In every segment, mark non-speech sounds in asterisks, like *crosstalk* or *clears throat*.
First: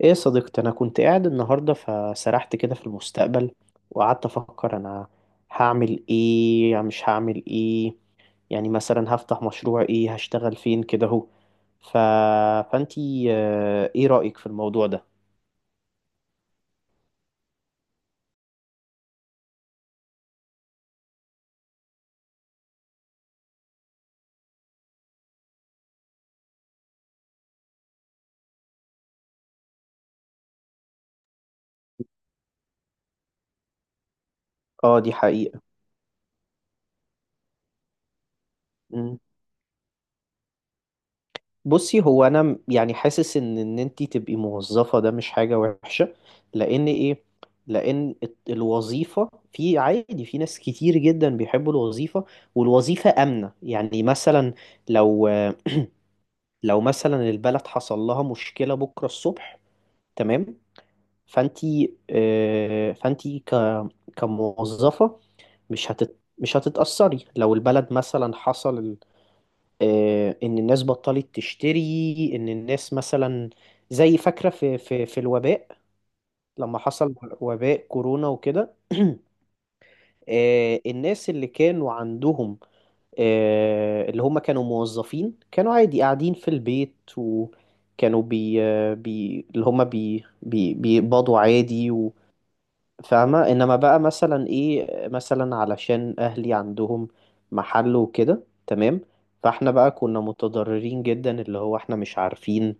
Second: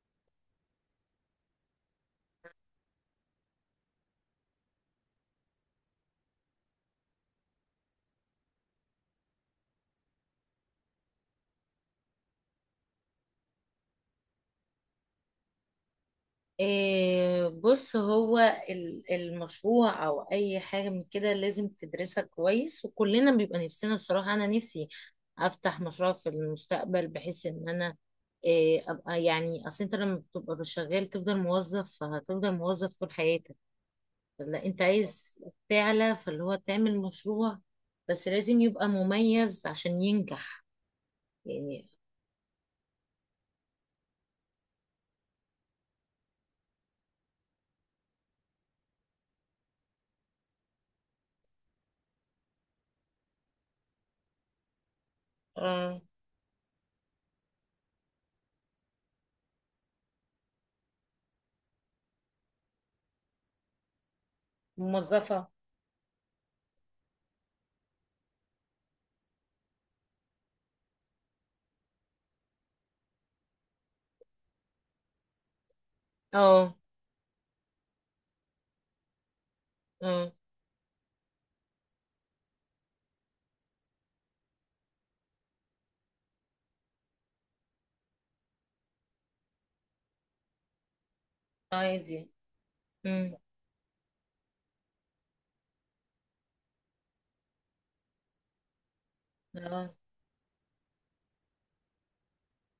ايه يا صديقتي، انا كنت قاعد النهارده فسرحت كده في المستقبل، وقعدت افكر انا هعمل ايه، يعني مش هعمل ايه، يعني مثلا هفتح مشروع ايه، هشتغل فين كده اهو. ف... فانتي، ايه رأيك في الموضوع ده؟ إيه، بص، هو المشروع او اي حاجه من كده لازم تدرسها كويس، وكلنا بيبقى نفسنا. بصراحه انا نفسي افتح مشروع في المستقبل بحيث ان انا ابقى، يعني اصل انت لما بتبقى شغال تفضل موظف، فهتفضل موظف طول حياتك. لا، انت اه، دي عايز حقيقة. تعلى، فاللي هو تعمل مشروع. بس لازم يبقى مميز عشان ينجح، يعني. بصي، هو انا يعني حاسس ان انت تبقي موظفه ده مش حاجه وحشه. لان ايه؟ لان الوظيفه في عادي، في ناس كتير جدا بيحبوا الوظيفه، والوظيفه امنه. يعني مثلا لو اه. لو مثلا البلد حصل لها مشكله بكره الصبح، تمام؟ فانت فانت كموظفه، موظفة. مش هتتاثري لو البلد مثلا حصل، ان الناس بطلت تشتري، ان الناس مثلا، زي فاكره في الوباء اه. لما حصل وباء كورونا وكده. *clears throat* اه. الناس اللي كانوا عندهم، اللي هم كانوا موظفين، كانوا عادي قاعدين في البيت، وكانوا بي آه، بي اللي هم بي بي بيقبضوا عادي، عادي. امم. فاهمة؟ انما بقى مثلا ايه، مثلا علشان اهلي عندهم محل وكده، تمام؟ فاحنا اه. بقى كنا متضررين جدا، اللي هو احنا مش عارفين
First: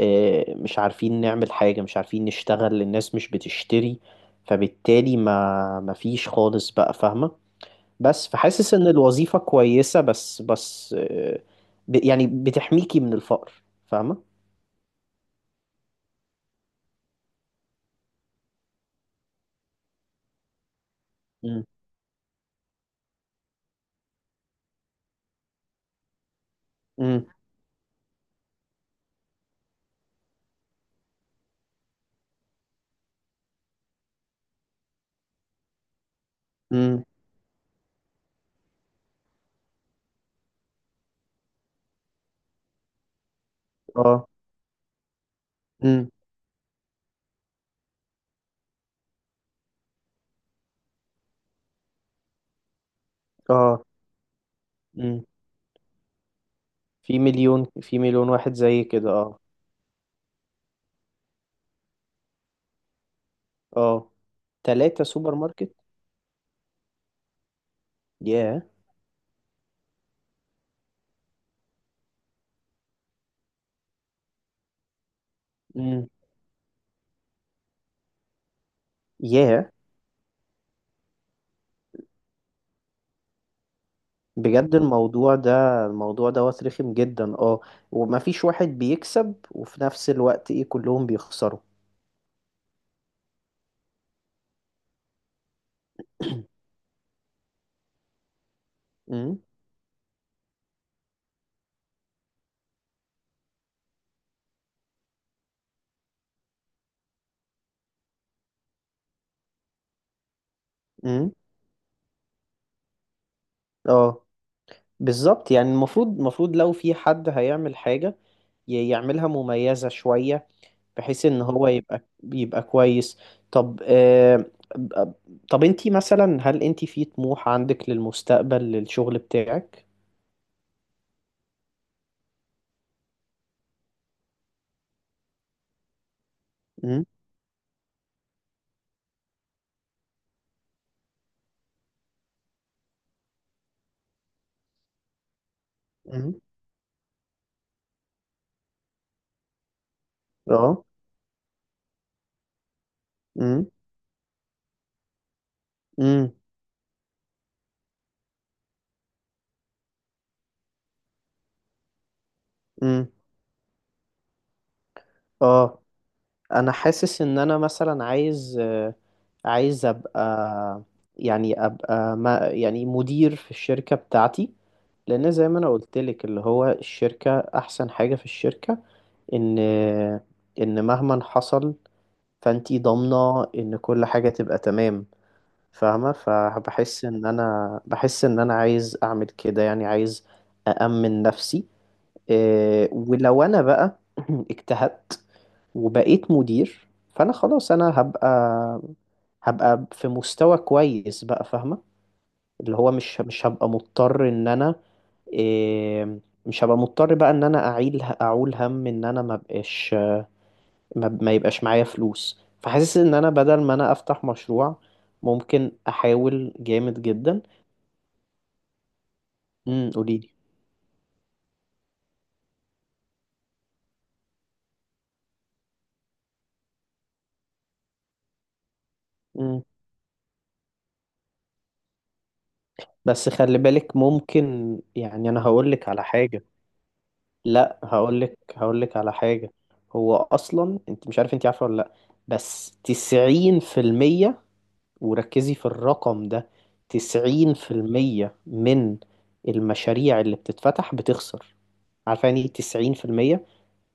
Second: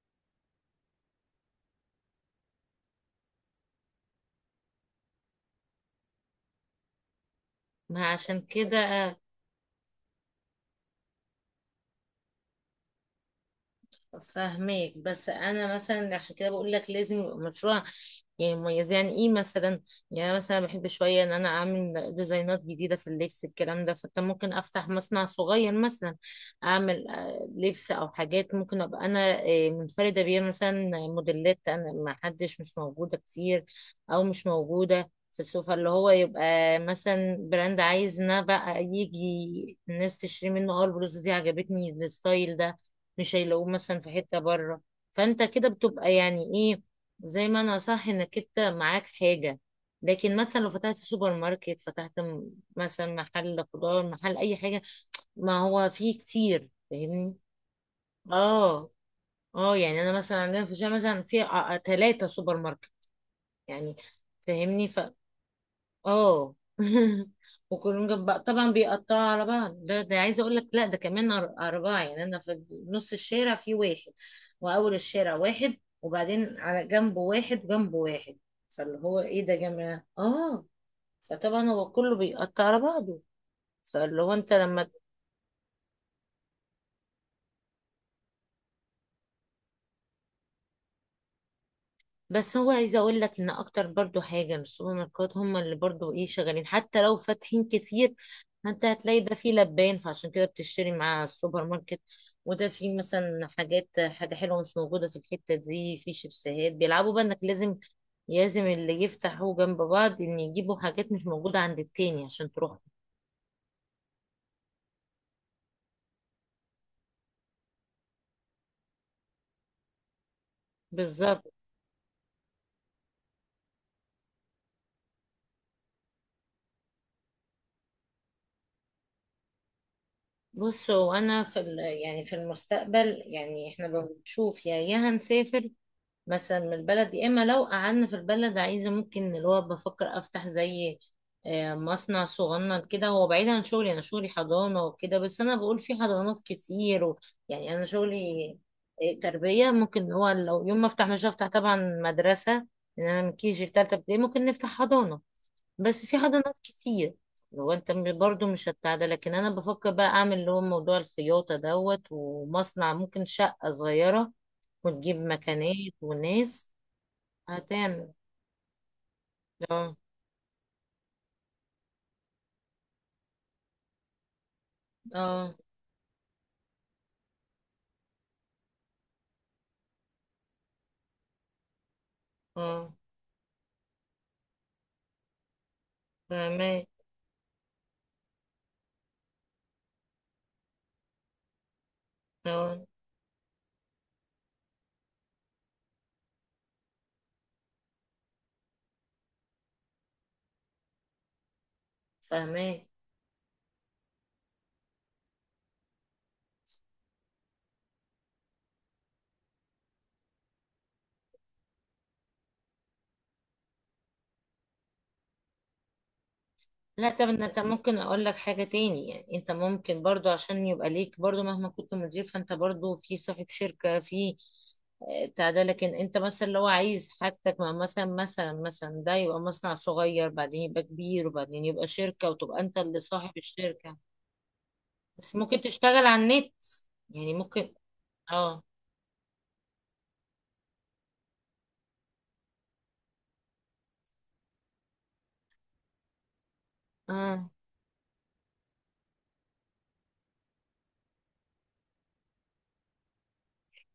اه مش عارفين نعمل حاجة، مش عارفين نشتغل، الناس مش بتشتري، فبالتالي ما فيش خالص بقى، فاهمة؟ ما بس عشان فحاسس كده. ان الوظيفة كويسة، بس يعني بتحميكي من الفقر، فاهمة؟ فاهماك، بس انا مثلا عشان كده بقول لك لازم يبقى مشروع، يعني مميز. يعني ايه مثلا؟ يعني أنا مثلا بحب شويه ان انا اعمل ديزاينات جديده في اللبس الكلام ده. فانت ممكن افتح مصنع صغير مثلا، اعمل امم. لبس او حاجات، ممكن ابقى انا منفرده بيها مثلا، موديلات انا ما حدش مش موجوده كتير، او مش موجوده في السوق. فاللي هو يبقى امم. مثلا براند، عايز ان أنا بقى يجي الناس تشتري منه. اه البلوزه دي عجبتني، الستايل ده مش هيلاقوه مثلا في اه. حتة بره. فانت كده امم. بتبقى يعني ايه زي ما انا، صح، انك انت معاك حاجة. لكن مثلا لو فتحت سوبر ماركت، فتحت مثلا محل اه. خضار، محل اي حاجة، ما هو فيه كتير، في فاهمني. مليون في مليون واحد زي اه. كده، اه، اه. يعني انا مثلا عندنا في الشارع مثلا في ثلاثة سوبر ماركت يعني، اه، فاهمني. 3 سوبر ماركت. اه *laughs* وكلهم جنب بعض، ياه. طبعا بيقطعوا على بعض. ده عايزه اقول لك، لا ده كمان اربعه. يعني انا في نص الشارع في واحد، واول الشارع واحد، امم. وبعدين على جنبه واحد، وجنبه واحد. فاللي هو ايه ده يا ياه. جماعه؟ اه. فطبعا هو كله بيقطع على بعضه. فاللي هو انت بجد لما. الموضوع ده، الموضوع دوت رخم جدا، اه، ومفيش واحد بيكسب، وفي نفس الوقت ايه، كلهم بيخسروا. بس هو عايزه اقول لك ان اكتر برضو حاجه، إن السوبر ماركت هم اللي برضو ايه شغالين *clears throat* حتى لو فاتحين كتير. انت هتلاقي ده امم. فيه لبان فعشان كده بتشتري مع السوبر ماركت، وده فيه مثلا حاجات، حاجه حلوه مش موجوده في الحته دي، في شيبسيهات. بيلعبوا بقى انك لازم، لازم اللي يفتحوا جنب بعض ان يجيبوا حاجات مش امم. موجوده عند التاني عشان تروح. اه. بالظبط، يعني المفروض لو في حد هيعمل حاجة يعملها مميزة شوية، بحيث ان بالظبط. هو يبقى كويس. طب، طب انتي مثلا، هل انتي في طموح عندك للمستقبل للشغل بتاعك؟ بصوا، انا في يعني في المستقبل، يعني احنا بنشوف يا هنسافر مثلا من امم. البلد، يا اما لو قعدنا في البلد عايزه ممكن اللي هو بفكر افتح زي مصنع صغنن كده. هو بعيد عن شغلي، انا شغلي حضانه وكده، بس انا بقول في حضانات امم. كتير و... يعني انا شغلي تربيه. ممكن هو لو يوم اه. ما افتح، مش هفتح طبعا مدرسه، لان انا من KG امم. لتالتة ابتدائي ممكن نفتح حضانه. بس في امم. حضانات كتير. لو انت برضو مش هتاع ده، لكن انا بفكر بقى اعمل اللي هو موضوع الخياطه دوت ومصنع، امم. ممكن شقه صغيره وتجيب اه، مكانات وناس. انا حاسس ان انا مثلا هتعمل. عايز، عايز اه. ابقى، يعني ابقى، ما يعني، مدير في الشركة بتاعتي. لان زي اه. ما انا قلت لك، اللي هو الشركة احسن حاجة في الشركة، ان ان مهما حصل، فانتي اه. ضامنة ان كل حاجة تبقى تمام، فاهمة؟ فاهماه. فبحس ان انا بحس ان انا عايز اعمل كده، يعني عايز أأمن نفسي. اه. ولو انا بقى *clears throat* اجتهدت وبقيت مدير، فانا خلاص انا هبقى في مستوى كويس بقى، فاهمة؟ فاهماه. اللي هو مش هبقى مضطر ان انا، إيه، مش هبقى مضطر بقى ان انا اعيل، اعول هم ان انا ما بقاش، ما يبقاش معايا فلوس. فحاسس ان انا بدل ما انا افتح مشروع، ممكن احاول جامد لا، طب جدا. إن انت، ممكن اقول لك حاجة تاني. يعني انت امم، ممكن برضو، قوليلي. عشان يبقى ليك برضو مهما كنت مدير، فانت برضو في صاحب شركة في بتاع ده. لكن انت مثلا لو عايز حاجتك مع مثلا مثلا مثلا، ده يبقى امم. مصنع صغير، بعدين يبقى كبير، وبعدين يبقى شركة، وتبقى انت اللي بس صاحب خلي بالك، الشركة. ممكن يعني، بس انا ممكن هقولك على تشتغل على حاجة. النت، يعني ممكن. لا، هقولك اه. هقولك على حاجة. هو اصلا انت مش عارف، انت عارفة ولا لا؟ بس 90%، وركزي في الرقم ده، اه. 90% من المشاريع اللي بتتفتح بتخسر. عارفة يعني ايه 90%؟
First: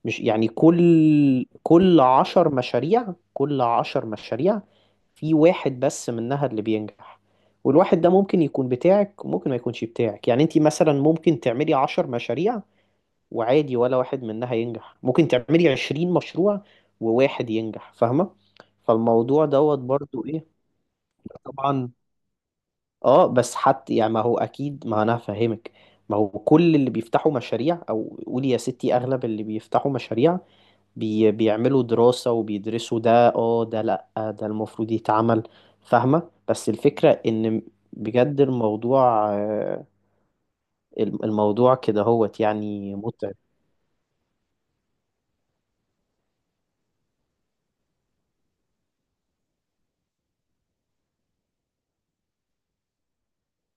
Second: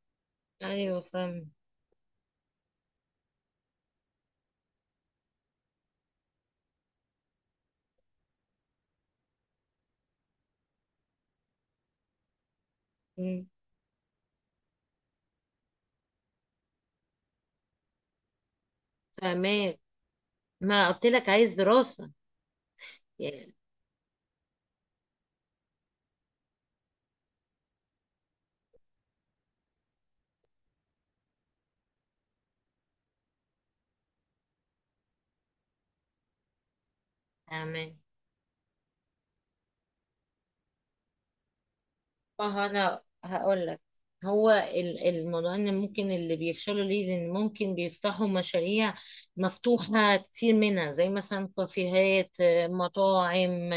مش يعني ايوه، كل فاهم. كل عشر مشاريع كل عشر مشاريع في واحد بس منها اللي بينجح، والواحد ده ممكن يكون بتاعك، وممكن ما يكونش بتاعك. يعني انت مثلا ممكن تعملي 10 مشاريع مم، وعادي ولا واحد منها ينجح، ممكن تعملي 20 مشروع وواحد ينجح، فاهمة؟ فالموضوع دوت فاهماك. برضو ايه؟ ما قلت لك عايز طبعا. دراسة اه، يعني. بس حتى يعني، ما هو اكيد، ما انا هفهمك. ما هو كل اللي بيفتحوا مشاريع، او قولي يا ستي، اغلب اللي بيفتحوا مشاريع بيعملوا دراسة وبيدرسوا ده، اه ده لأ ده المفروض يتعمل، فاهمة؟ بس الفكرة إن تمام. بجد الموضوع، الموضوع كده هوت اه، يعني انا متعب. هقول لك، هو الموضوع ان ممكن اللي بيفشلوا ليه، ان ممكن بيفتحوا مشاريع مفتوحة كتير، منها زي مثلا كافيهات، مطاعم،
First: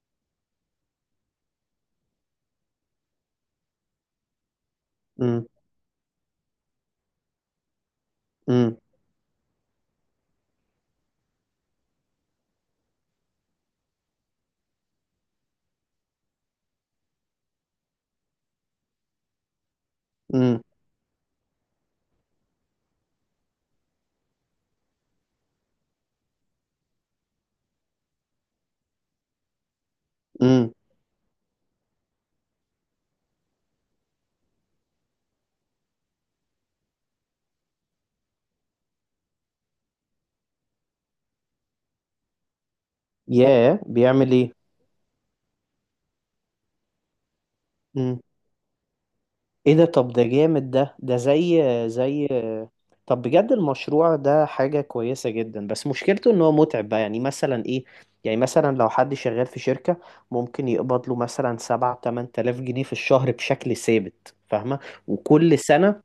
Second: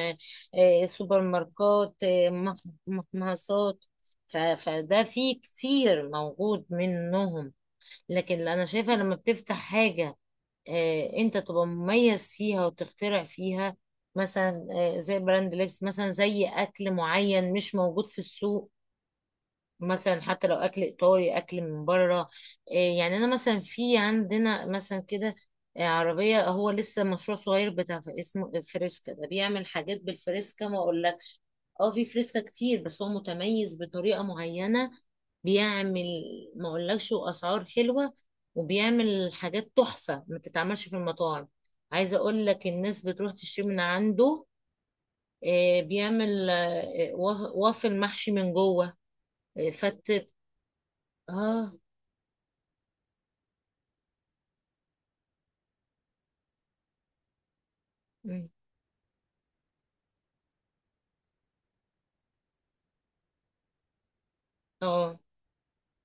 سوبر ماركات، محمصات. فده فيه امم. كتير موجود منهم. لكن اللي انا امم. شايفة لما بتفتح حاجة انت تبقى مميز فيها وتخترع فيها. مثلا زي براند لبس، مثلا زي اكل معين مش موجود في السوق، مثلا حتى لو امم. اكل ايطالي اكل من بره. إيه، يعني انا مثلا في عندنا مثلا كده عربيه، هو لسه مشروع صغير بتاع اسمه فريسكا. ده بيعمل حاجات بالفريسكا امم. ما اقولكش. اه في فريسكا كتير، بس هو متميز بطريقه معينه، بيعمل، ما اقولكش، واسعار حلوه، وبيعمل حاجات تحفه ما تتعملش في المطاعم. عايزه اقول لك الناس بتروح تشتري من ياه، بيعمل عنده. ايه؟ بيعمل آه، وافل إمم. محشي من جوه، ايه ده؟ طب ده فتة. جامد. ده زي اه. زي طب بجد المشروع ده حاجة كويسة جدا، بس مشكلته ان هو متعب بقى، يعني مثلا ايه، يعني مم. مثلا لو حد شغال في شركة ممكن يقبض له مثلا 7 أو 8 آلاف جنيه في الشهر بشكل ثابت، فاهمة؟ اه. وكل سنة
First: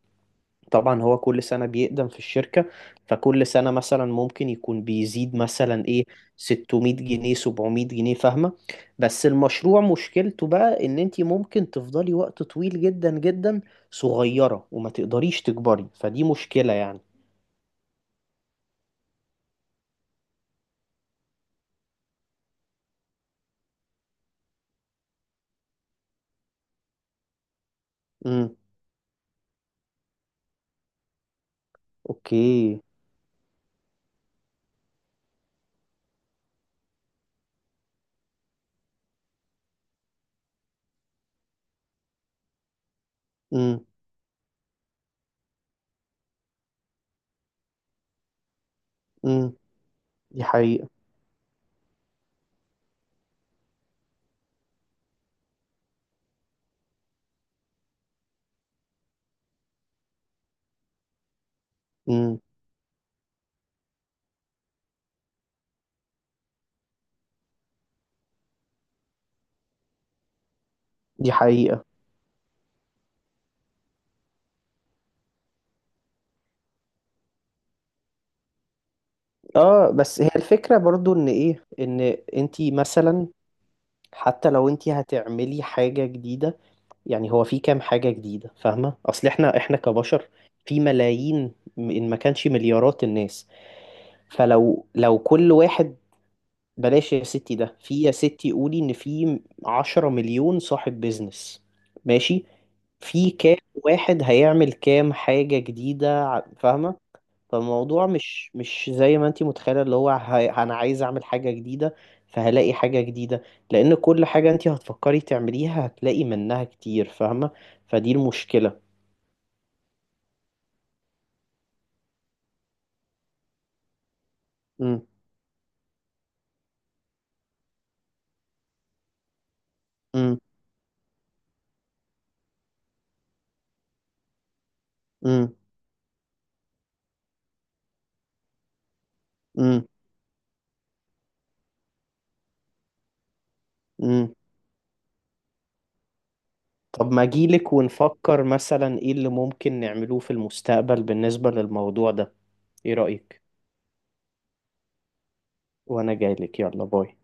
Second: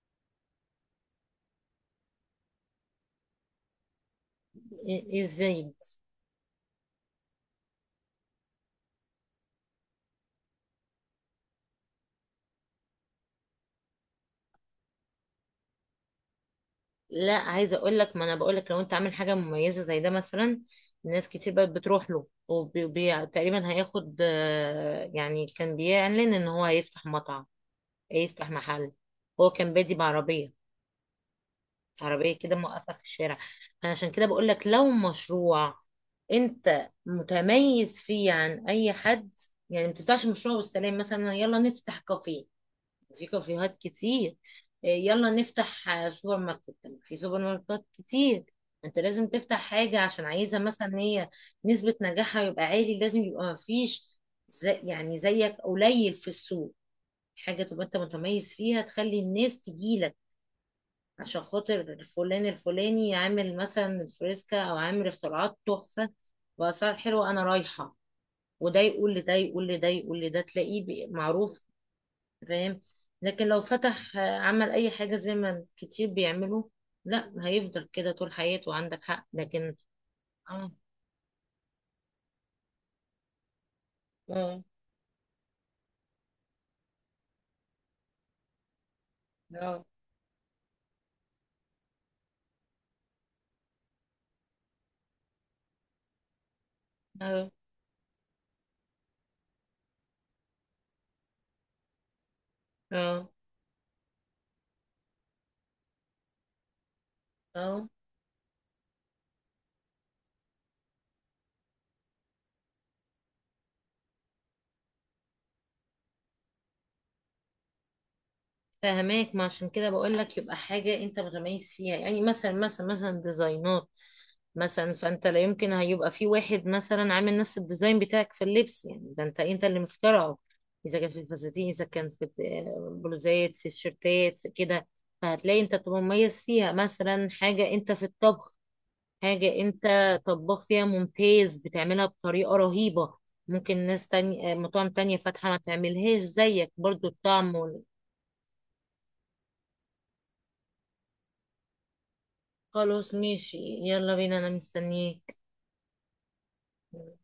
طبعا هو كل سنة بيقدم في الشركة، فكل سنة مثلا ممكن يكون بيزيد ازاي مثلا بس؟ ايه، 600 جنيه، 700 جنيه، فاهمة؟ بس المشروع مشكلته بقى ان انتي ممكن تفضلي وقت طويل جدا جدا صغيرة، وما تقدريش تكبري، فدي مشكلة يعني. لا، عايزه اقول لك، ما انا بقول لك لو انت عامل حاجه مميزه زي ده مثلا، ناس كتير بقت بتروح له، وتقريبا هياخد يعني كان بيعلن ان هو هيفتح مطعم، هيفتح امم. محل. هو كان بادي بعربيه، عربيه كده اوكي. موقفه في الشارع. انا عشان كده بقول لك لو مشروع انت متميز فيه عن اي حد، يعني ما بتفتحش مشروع والسلام، مثلا يلا نفتح كافيه وفي كافيهات امم. كتير. إيه، يلا نفتح سوبر ماركت، طب في سوبر ماركت كتير. انت لازم امم. تفتح حاجة، عشان دي عايزة حقيقة. مثلا هي نسبة نجاحها يبقى عالي، لازم يبقى مفيش زي، يعني زيك قليل في السوق. حاجة تبقى انت متميز فيها تخلي الناس تجيلك عشان خاطر امم. فلان الفلاني عامل مثلا الفريسكا، او عامل اختراعات تحفة بأسعار حلوة، انا رايحة. وده يقول لده يقول لده يقول لده تلاقيه دي معروف. حقيقة. فاهم. لكن لو فتح، عمل اي حاجه زي ما كتير بيعملوا، لا، هيفضل كده طول حياته. عندك حق، لكن. اه، بس هي اه. الفكرة برضو، ان ايه، ان انتي مثلا، حتى اه. لو انتي هتعملي حاجة جديدة، يعني هو في كام حاجة جديدة؟ فاهمة، اصل احنا اه. كبشر في ملايين، ان ما كانش مليارات الناس. فلو لو كل واحد، بلاش يا اه. ستي، ده في يا ستي قولي ان في 10 مليون صاحب بيزنس، ماشي، اه. في كام واحد هيعمل كام حاجة جديدة فاهمة؟ اه. فالموضوع مش زي ما انتي متخيلة، اللي هو انا عايز اعمل حاجة جديدة فهلاقي حاجة جديدة. لان كل حاجة انتي هتفكري تعمليها هتلاقي منها كتير، فاهمة؟ فدي المشكلة. فهماك. ما عشان كده بقول لك يبقى حاجه انت متميز فيها، يعني مثلا مثلا مثلا ديزاينات مثلا. مم. فانت لا يمكن هيبقى في واحد مثلا عامل نفس الديزاين بتاعك في اللبس، يعني ده انت اللي مخترعه. مم. اذا كان في الفساتين، اذا كان في البلوزات، في الشيرتات، في كده، مم. فهتلاقي انت بتبقى مميز فيها. مثلا حاجة انت في الطبخ، حاجة انت مم. طباخ فيها ممتاز بتعملها بطريقة رهيبة، ممكن ناس مم. تانية مطاعم تانية فاتحة ما تعملهاش زيك برضو طب ما الطعم اجيلك ونفكر مثلا ايه اللي ممكن نعملوه في المستقبل بالنسبة للموضوع ده. ايه خلاص رأيك؟ ماشي، يلا بينا، انا مستنيك. وانا جايلك، يلا باي.